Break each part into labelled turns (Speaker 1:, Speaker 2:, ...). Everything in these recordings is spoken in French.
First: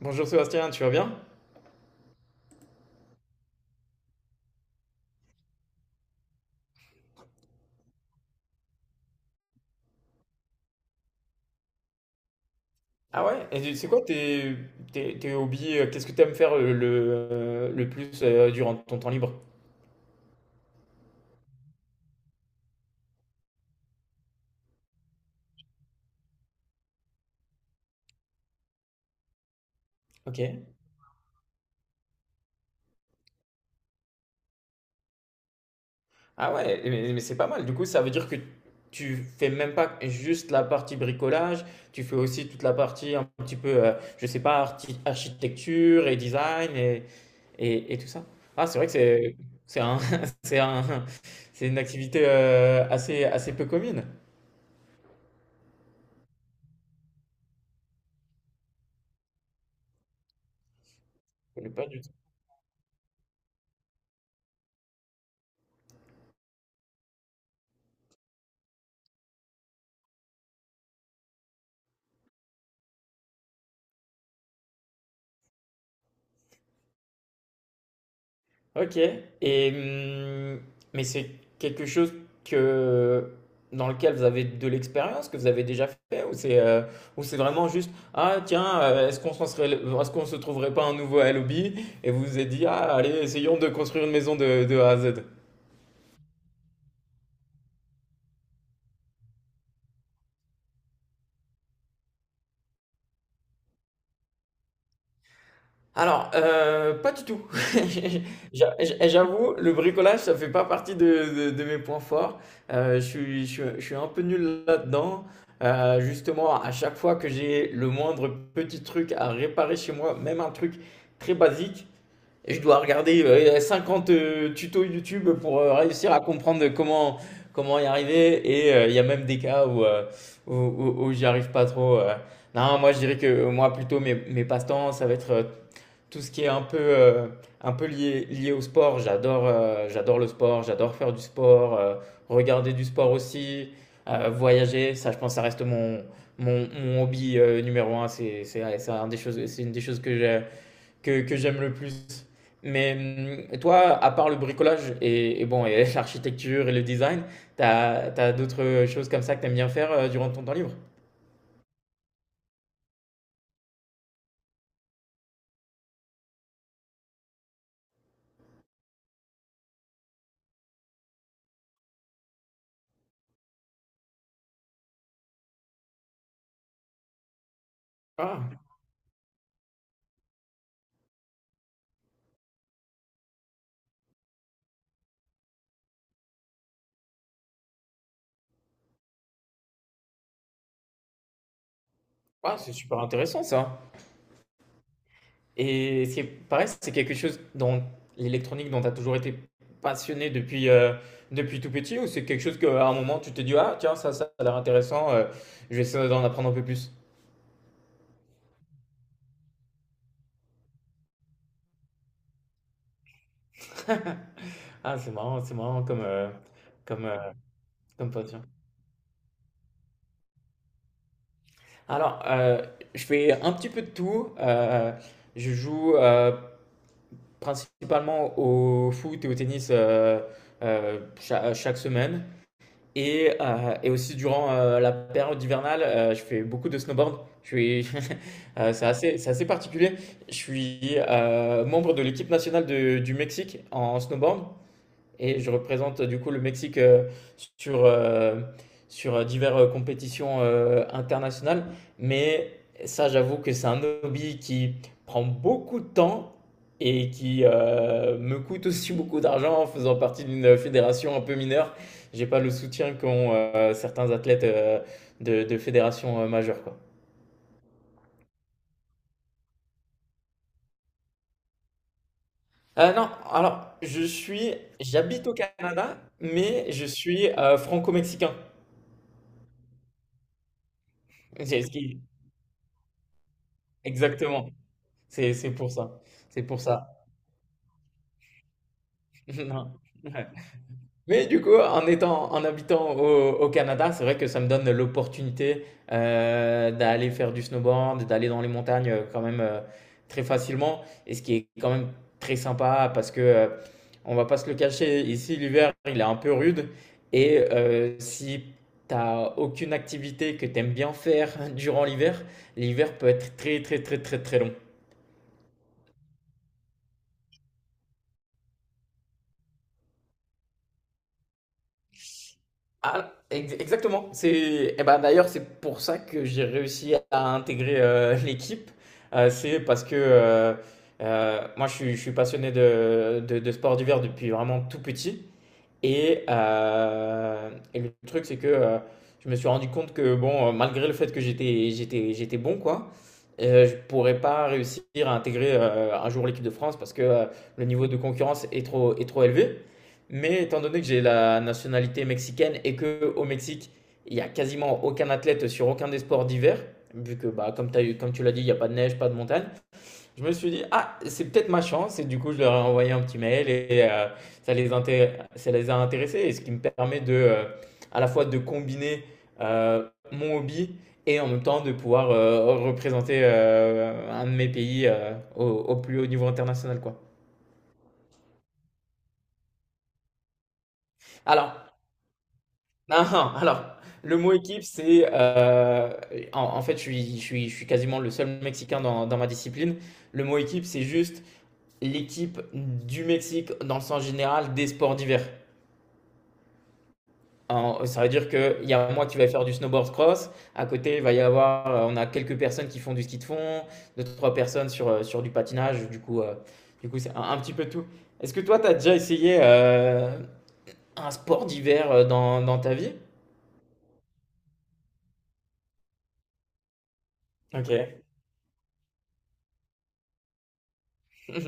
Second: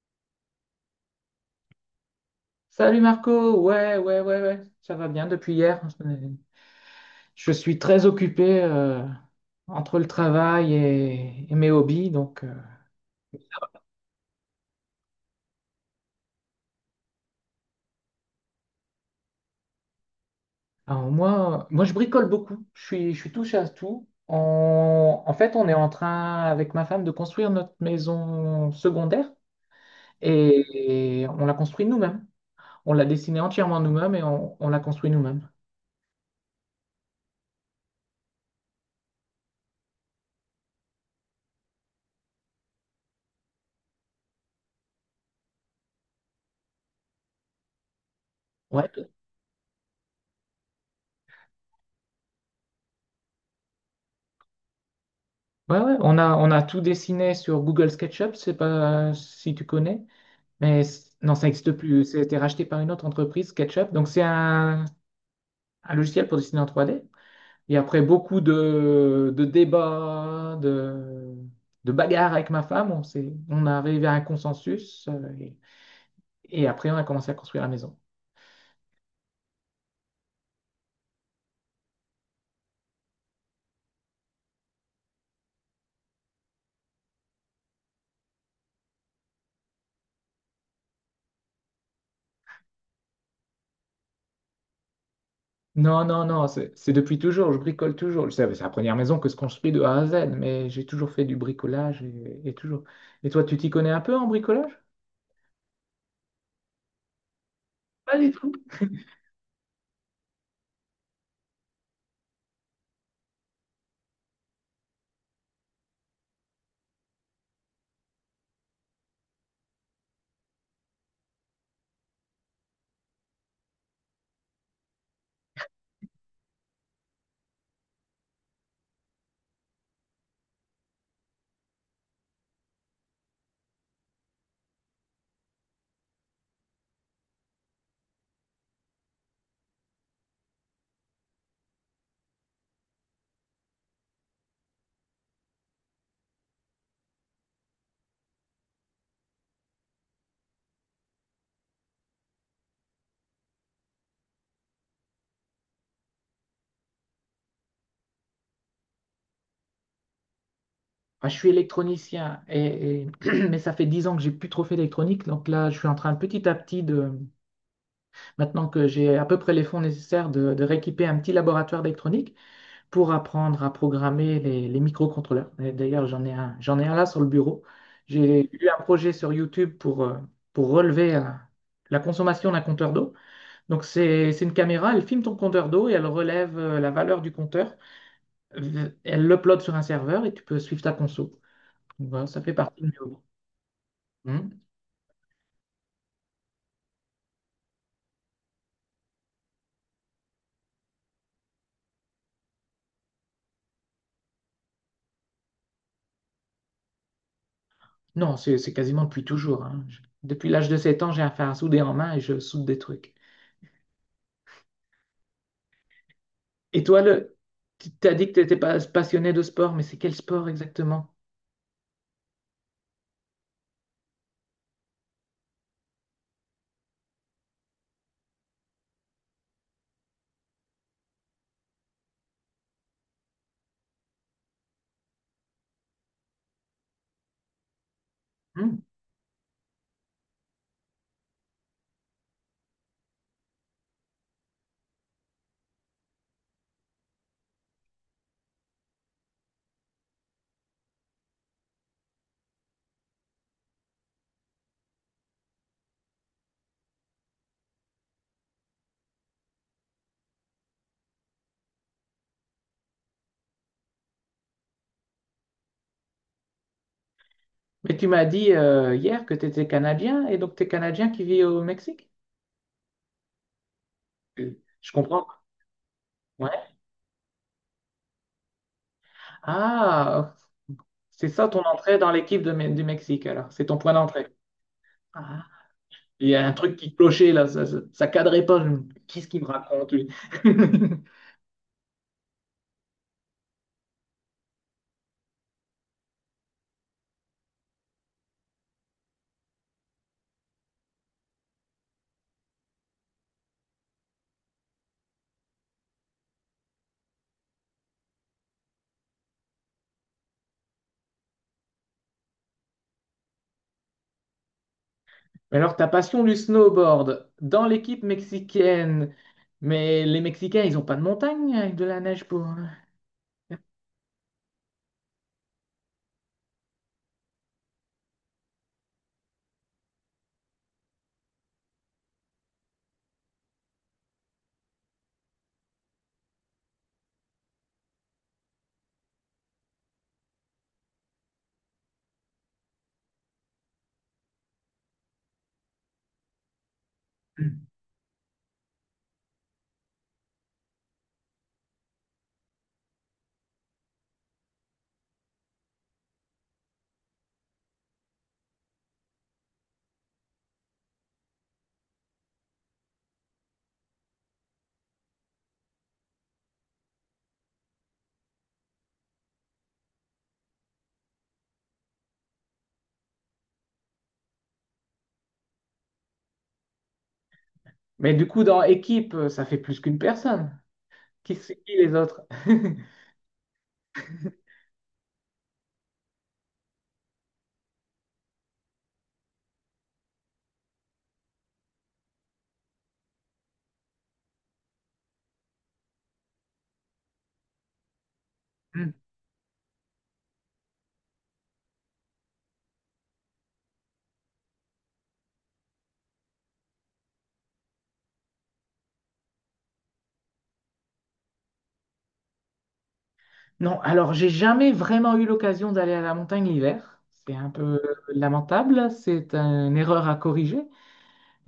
Speaker 1: Bonjour Sébastien, tu vas bien?
Speaker 2: Salut Marco, ouais, ouais, ouais, ouais, ça va bien depuis hier. Je suis très occupé, entre le travail et mes hobbies. Donc, euh,
Speaker 1: Ah ouais? Et c'est quoi tes hobbies? Qu'est-ce que tu aimes faire le plus durant ton temps libre?
Speaker 2: alors moi, moi, je bricole beaucoup. Je suis touche à tout. En fait, on est en train, avec ma femme, de construire notre maison secondaire
Speaker 1: Ok.
Speaker 2: et on l'a construite nous-mêmes. On l'a dessinée entièrement nous-mêmes et on l'a construite nous-mêmes.
Speaker 1: Ah ouais, mais c'est pas mal. Du coup, ça veut dire que tu fais même pas juste la partie bricolage, tu fais aussi toute la partie un petit peu, je sais pas, architecture et design et tout ça. Ah, c'est vrai que
Speaker 2: Ouais,
Speaker 1: c'est un, c'est un, c'est une activité assez, assez peu commune.
Speaker 2: ouais, ouais. On a tout dessiné sur Google SketchUp, c'est pas si tu connais. Non, ça
Speaker 1: Je
Speaker 2: n'existe
Speaker 1: connais pas du
Speaker 2: plus. Ça été racheté par une autre entreprise, SketchUp. Donc, c'est un logiciel pour dessiner en 3D. Et après beaucoup de débats, de bagarres avec ma femme, on est arrivé à un consensus. Et après, on a commencé à construire la maison.
Speaker 1: Ok. Et, mais c'est quelque chose que, dans lequel vous avez de l'expérience, que vous avez déjà fait, ou c'est vraiment juste, ah tiens, est-ce qu'on se trouverait pas un nouveau lobby? Et vous vous êtes dit, ah allez, essayons de construire une maison de A à Z.
Speaker 2: Non, non, non, c'est depuis toujours. Je bricole toujours. C'est la première maison que je construis de A à Z, mais j'ai toujours fait du bricolage et toujours. Et toi, tu t'y connais un peu en bricolage?
Speaker 1: Alors, pas du tout.
Speaker 2: Pas du tout.
Speaker 1: J'avoue, le bricolage, ça fait pas partie de mes points forts. Je suis un peu nul là-dedans. Justement, à chaque fois que j'ai le moindre petit truc à réparer chez moi, même un truc très basique, je dois regarder, 50, tutos YouTube pour, réussir à comprendre comment y arriver et il y a même des cas où, où j'y arrive pas trop. Non, moi, je dirais que moi, plutôt, mes passe-temps, ça va être, tout ce qui est un peu lié au sport. J'adore j'adore le sport, j'adore faire du sport, regarder du sport aussi, voyager. Ça, je pense, ça reste mon hobby numéro un. C'est une des choses que j'aime le plus. Mais toi, à part le bricolage et bon, et l'architecture et le design, t'as d'autres choses comme ça que t'aimes bien faire durant ton temps libre?
Speaker 2: Ah, je suis électronicien, mais ça fait dix ans que j'ai plus trop fait d'électronique. Donc là, je suis en train petit à petit maintenant que j'ai à peu près les fonds nécessaires, de rééquiper un petit laboratoire d'électronique pour apprendre à programmer les microcontrôleurs. Et d'ailleurs, j'en ai un là sur le bureau. J'ai
Speaker 1: Ah,
Speaker 2: eu un projet sur YouTube pour relever la consommation d'un compteur d'eau. Donc c'est une caméra, elle filme ton compteur d'eau et elle relève, la valeur du compteur. Elle l'upload sur un serveur et tu peux suivre ta conso. Voilà, ça fait
Speaker 1: ah, c'est
Speaker 2: partie de mes
Speaker 1: super
Speaker 2: hobbies.
Speaker 1: intéressant ça.
Speaker 2: Hmm.
Speaker 1: Et c'est pareil, c'est quelque chose dans l'électronique dont tu as toujours été passionné depuis, depuis tout petit ou c'est quelque chose qu'à un moment tu t'es dit ah tiens ça a l'air intéressant je vais essayer d'en apprendre un peu plus.
Speaker 2: Non, c'est quasiment depuis toujours, hein. Depuis l'âge de 7 ans, j'ai un fer à souder en main et je soude des trucs.
Speaker 1: Ah c'est marrant
Speaker 2: Et toi,
Speaker 1: comme euh,
Speaker 2: tu
Speaker 1: comme
Speaker 2: t'as dit que tu
Speaker 1: passion.
Speaker 2: étais pas passionné de sport, mais c'est quel sport exactement?
Speaker 1: Alors je fais un petit peu de tout. Je joue principalement au foot et au tennis chaque, semaine. Et aussi durant la période hivernale, je fais beaucoup de snowboard. Je suis,
Speaker 2: Hmm.
Speaker 1: c'est assez particulier. Je suis membre de l'équipe nationale du Mexique en snowboard. Et je représente du coup le Mexique sur, euh, sur diverses compétitions internationales. Mais ça, j'avoue que c'est un hobby qui prend beaucoup de temps et qui me coûte aussi beaucoup d'argent en faisant partie d'une fédération un peu mineure. J'ai pas le soutien qu'ont certains athlètes de fédérations majeures, quoi.
Speaker 2: Mais tu m'as dit, hier, que tu étais Canadien, et donc tu es Canadien qui vit au Mexique?
Speaker 1: Non,
Speaker 2: Je comprends.
Speaker 1: j'habite au Canada,
Speaker 2: Ouais.
Speaker 1: mais je suis franco-mexicain.
Speaker 2: Ah, c'est ça ton
Speaker 1: C'est ce
Speaker 2: entrée
Speaker 1: qui,
Speaker 2: dans l'équipe de du Mexique alors. C'est ton point d'entrée.
Speaker 1: exactement.
Speaker 2: Ah.
Speaker 1: C'est pour ça.
Speaker 2: Il y
Speaker 1: C'est
Speaker 2: a un
Speaker 1: pour
Speaker 2: truc qui
Speaker 1: ça.
Speaker 2: clochait là, ça cadrait pas. Qu'est-ce qu'il me
Speaker 1: Non.
Speaker 2: raconte lui?
Speaker 1: Ouais. Mais du coup, en habitant au, au Canada, c'est vrai que ça me donne l'opportunité d'aller faire du snowboard, d'aller dans les montagnes quand même très facilement. Et ce qui est quand même très sympa parce que on va pas se le cacher, ici l'hiver il est un peu rude. Et si t'as aucune activité que t'aimes bien faire durant l'hiver, l'hiver peut être très très très très très long.
Speaker 2: Mais alors, ta passion du snowboard dans l'équipe mexicaine, mais les Mexicains, ils n'ont pas de montagne avec de la neige pour.
Speaker 1: Ah, exactement. C'est, eh ben, d'ailleurs, c'est pour ça que j'ai réussi à intégrer l'équipe. C'est parce que moi, je suis passionné de sport d'hiver depuis vraiment tout petit. Et le truc, c'est que je me suis rendu compte que, bon, malgré le fait que j'étais bon, quoi, je pourrais pas réussir à intégrer un jour l'équipe de France parce que le niveau de concurrence est trop élevé. Mais étant donné que j'ai la nationalité mexicaine et que au Mexique, il y a quasiment aucun athlète sur aucun des sports d'hiver, vu que, bah, comme tu l'as dit, il n'y a pas de neige, pas de montagne, je me suis dit, ah, c'est peut-être ma chance. Et du coup, je leur ai envoyé un petit mail et ça les a intéressés. Et ce qui me permet de, à la fois de combiner mon hobby et en même temps de pouvoir représenter un de mes pays au, au plus haut niveau international, quoi.
Speaker 2: Mais du coup, dans équipe, ça fait plus qu'une personne. Qui
Speaker 1: Alors,
Speaker 2: c'est qui les autres?
Speaker 1: alors le mot équipe, c'est. En, en fait, je suis quasiment le seul Mexicain dans, dans ma discipline. Le mot équipe, c'est juste l'équipe du Mexique dans le sens général des sports d'hiver. Ça veut dire qu'il y a moi qui vais faire du snowboard cross. À côté, il va y avoir, on a quelques personnes qui font du ski de fond, deux, trois personnes sur du patinage. Du coup, c'est un petit peu tout. Est-ce que toi, tu as déjà essayé un sport d'hiver dans, dans ta vie?
Speaker 2: Non, alors j'ai jamais vraiment eu l'occasion d'aller à la montagne l'hiver. C'est un
Speaker 1: Ok.
Speaker 2: peu lamentable, c'est une erreur à corriger.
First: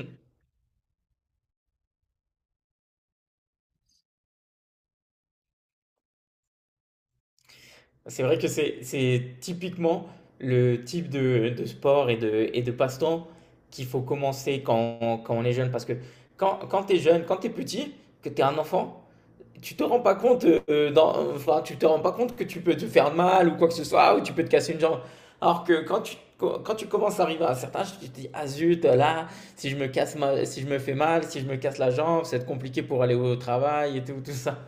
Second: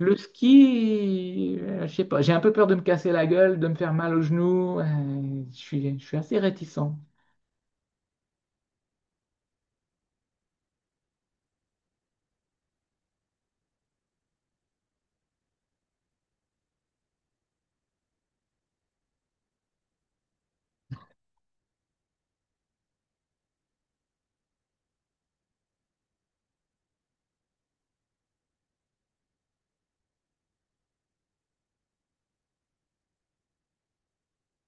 Speaker 2: Le ski, je sais pas, j'ai un peu peur de me casser la gueule, de me faire mal aux genoux. Je suis assez réticent.
Speaker 1: C'est vrai que c'est typiquement le type de sport et de passe-temps qu'il faut commencer quand, quand on est jeune. Parce que quand, quand tu es jeune, quand tu es petit, que tu es un enfant, tu te rends pas compte, enfin, tu te rends pas compte que tu peux te faire mal ou quoi que ce soit, ou tu peux te casser une jambe. Alors que quand tu commences à arriver à un certain âge, tu te dis, ah zut, là, si je me casse ma- si je me fais mal, si je me casse la jambe, ça va être compliqué pour aller au travail et tout, tout ça.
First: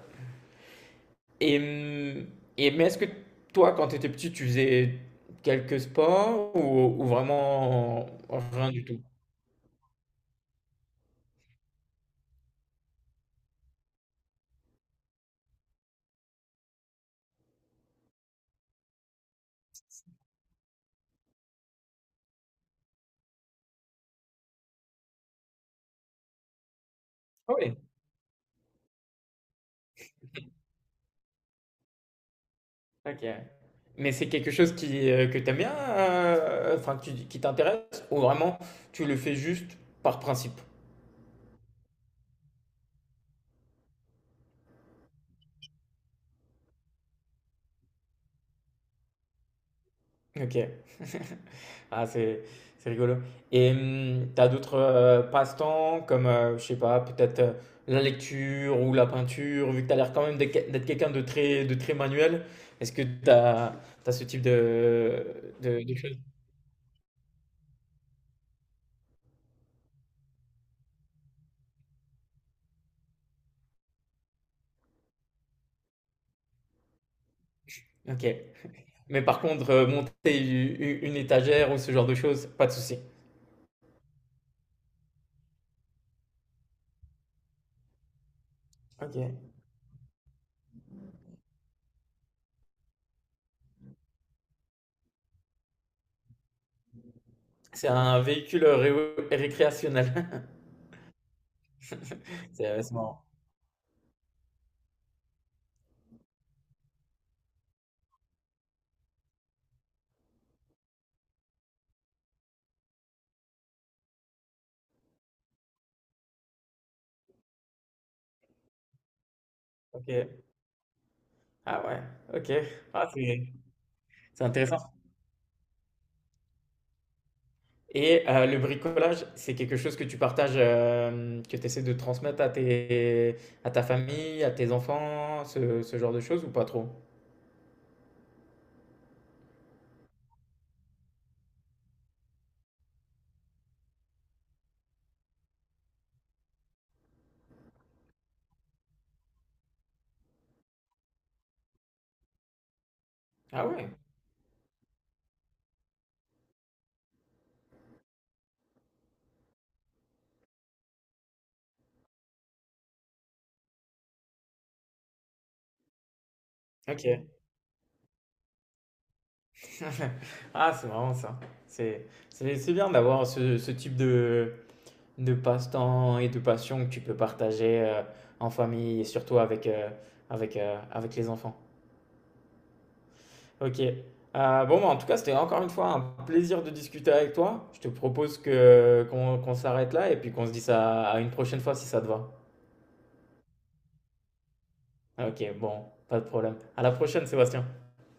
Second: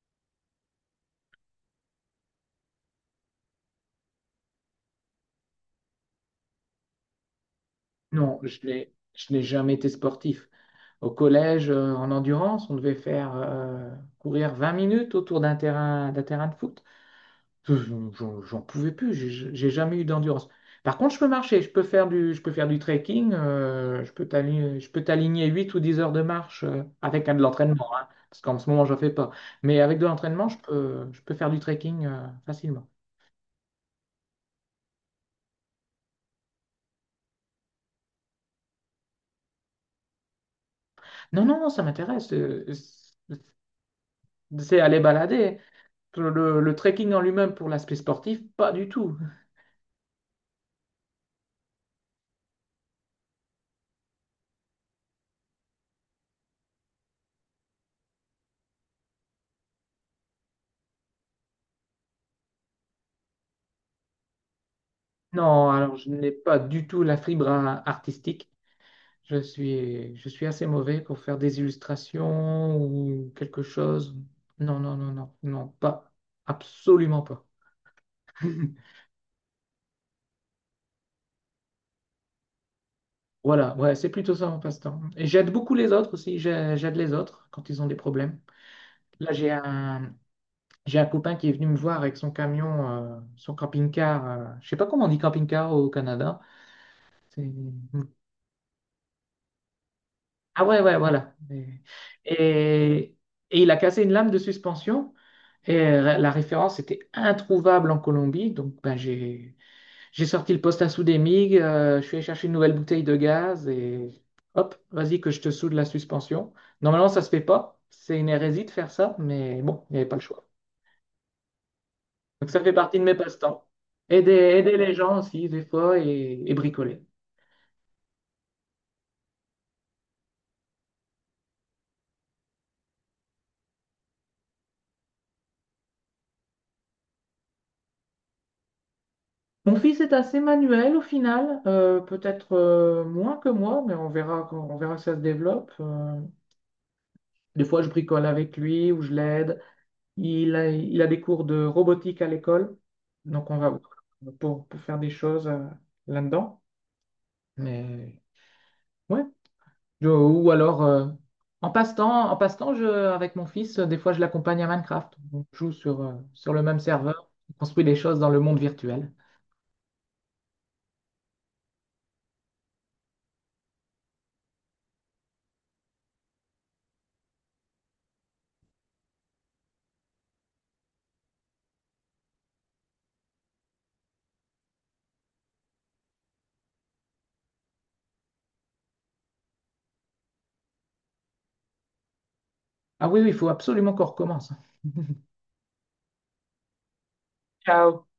Speaker 1: Et, hum, et mais est-ce que toi, quand tu étais petit, tu faisais quelques sports ou vraiment
Speaker 2: Non,
Speaker 1: rien du tout?
Speaker 2: je n'ai jamais été sportif. Au collège, en endurance, on devait faire, courir 20 minutes autour d'un terrain de foot. Je- j'en pouvais plus, j'ai jamais eu d'endurance. Par contre, je peux marcher, je peux faire du trekking, je peux t'aligner 8 ou 10 heures de marche, avec, de
Speaker 1: Ah ouais.
Speaker 2: l'entraînement, hein, parce qu'en ce moment, j'en fais pas. Mais avec de l'entraînement, je peux faire du trekking facilement.
Speaker 1: OK. Mais c'est quelque chose qui, que tu aimes bien, enfin que tu qui t'intéresse ou vraiment tu le fais juste par principe?
Speaker 2: Non, non, non, ça m'intéresse. C'est aller balader. Le trekking en lui-même pour l'aspect sportif, pas du tout.
Speaker 1: OK. Ah c'est rigolo et tu d'autres, passe-temps comme, je sais pas, peut-être, la lecture ou la peinture? Vu que t'as l'air quand même d'être quelqu'un de très manuel, est-ce que t'as as ce type de
Speaker 2: Non,
Speaker 1: de
Speaker 2: alors je
Speaker 1: choses?
Speaker 2: n'ai pas du tout la fibre artistique. Je suis assez mauvais pour faire des illustrations ou quelque chose. Non, non, non, non, non, pas, absolument pas.
Speaker 1: OK. Mais par contre, monter u u une étagère ou ce genre de choses, pas de souci?
Speaker 2: Voilà, ouais, c'est plutôt ça mon passe-temps. Et j'aide beaucoup les autres aussi, j'aide les autres quand ils ont des problèmes. Là,
Speaker 1: OK.
Speaker 2: j'ai un copain qui est venu me voir avec son camion, son camping-car. Je sais pas comment on dit camping-car au Canada. C'est...
Speaker 1: C'est un véhicule ré récréationnel.
Speaker 2: Ah ouais, ouais, voilà.
Speaker 1: C'est ouais, c'est
Speaker 2: Et,
Speaker 1: marrant.
Speaker 2: et il a cassé une lame de suspension. Et la référence était introuvable en Colombie. Donc ben, j'ai sorti le poste à souder MIG, je suis allé chercher une nouvelle bouteille de gaz et hop, vas-y que je te soude la suspension. Normalement, ça se fait pas. C'est une hérésie de faire ça, mais bon, il n'y avait pas le
Speaker 1: OK.
Speaker 2: choix.
Speaker 1: Ah ouais,
Speaker 2: Donc
Speaker 1: OK.
Speaker 2: ça fait partie de
Speaker 1: Ah,
Speaker 2: mes
Speaker 1: c'est
Speaker 2: passe-temps. Aider,
Speaker 1: c'est
Speaker 2: aider
Speaker 1: intéressant.
Speaker 2: les gens aussi, des fois, et bricoler.
Speaker 1: Et le bricolage, c'est quelque chose que tu partages, que tu essaies de transmettre à ta famille, à tes enfants, ce genre de choses ou pas trop?
Speaker 2: Mon fils est assez manuel au final, peut-être moins que moi, mais on verra, on verra si ça se développe. Des fois, je bricole avec lui ou je l'aide. Il a des cours de robotique à l'école, donc on
Speaker 1: Ah
Speaker 2: va voir
Speaker 1: ouais,
Speaker 2: pour faire des choses là-dedans. Mais ouais. Ou alors, en passe-temps, avec mon fils, des fois, je l'accompagne à Minecraft. On joue sur, sur le même
Speaker 1: OK.
Speaker 2: serveur, on construit des choses dans le monde virtuel.
Speaker 1: Ah, c'est marrant ça. C'est bien d'avoir ce type de passe-temps et de passion que tu peux partager, en famille et surtout avec, avec les enfants. Ok. Bon, bah, en tout cas, c'était encore une fois un plaisir de discuter avec toi. Je te propose que qu'on s'arrête là et puis qu'on se dise ça à une prochaine fois si ça te va.
Speaker 2: Ah oui, oui, il faut absolument qu'on recommence.
Speaker 1: Ok, bon, pas de problème. À la prochaine, Sébastien.
Speaker 2: Ciao.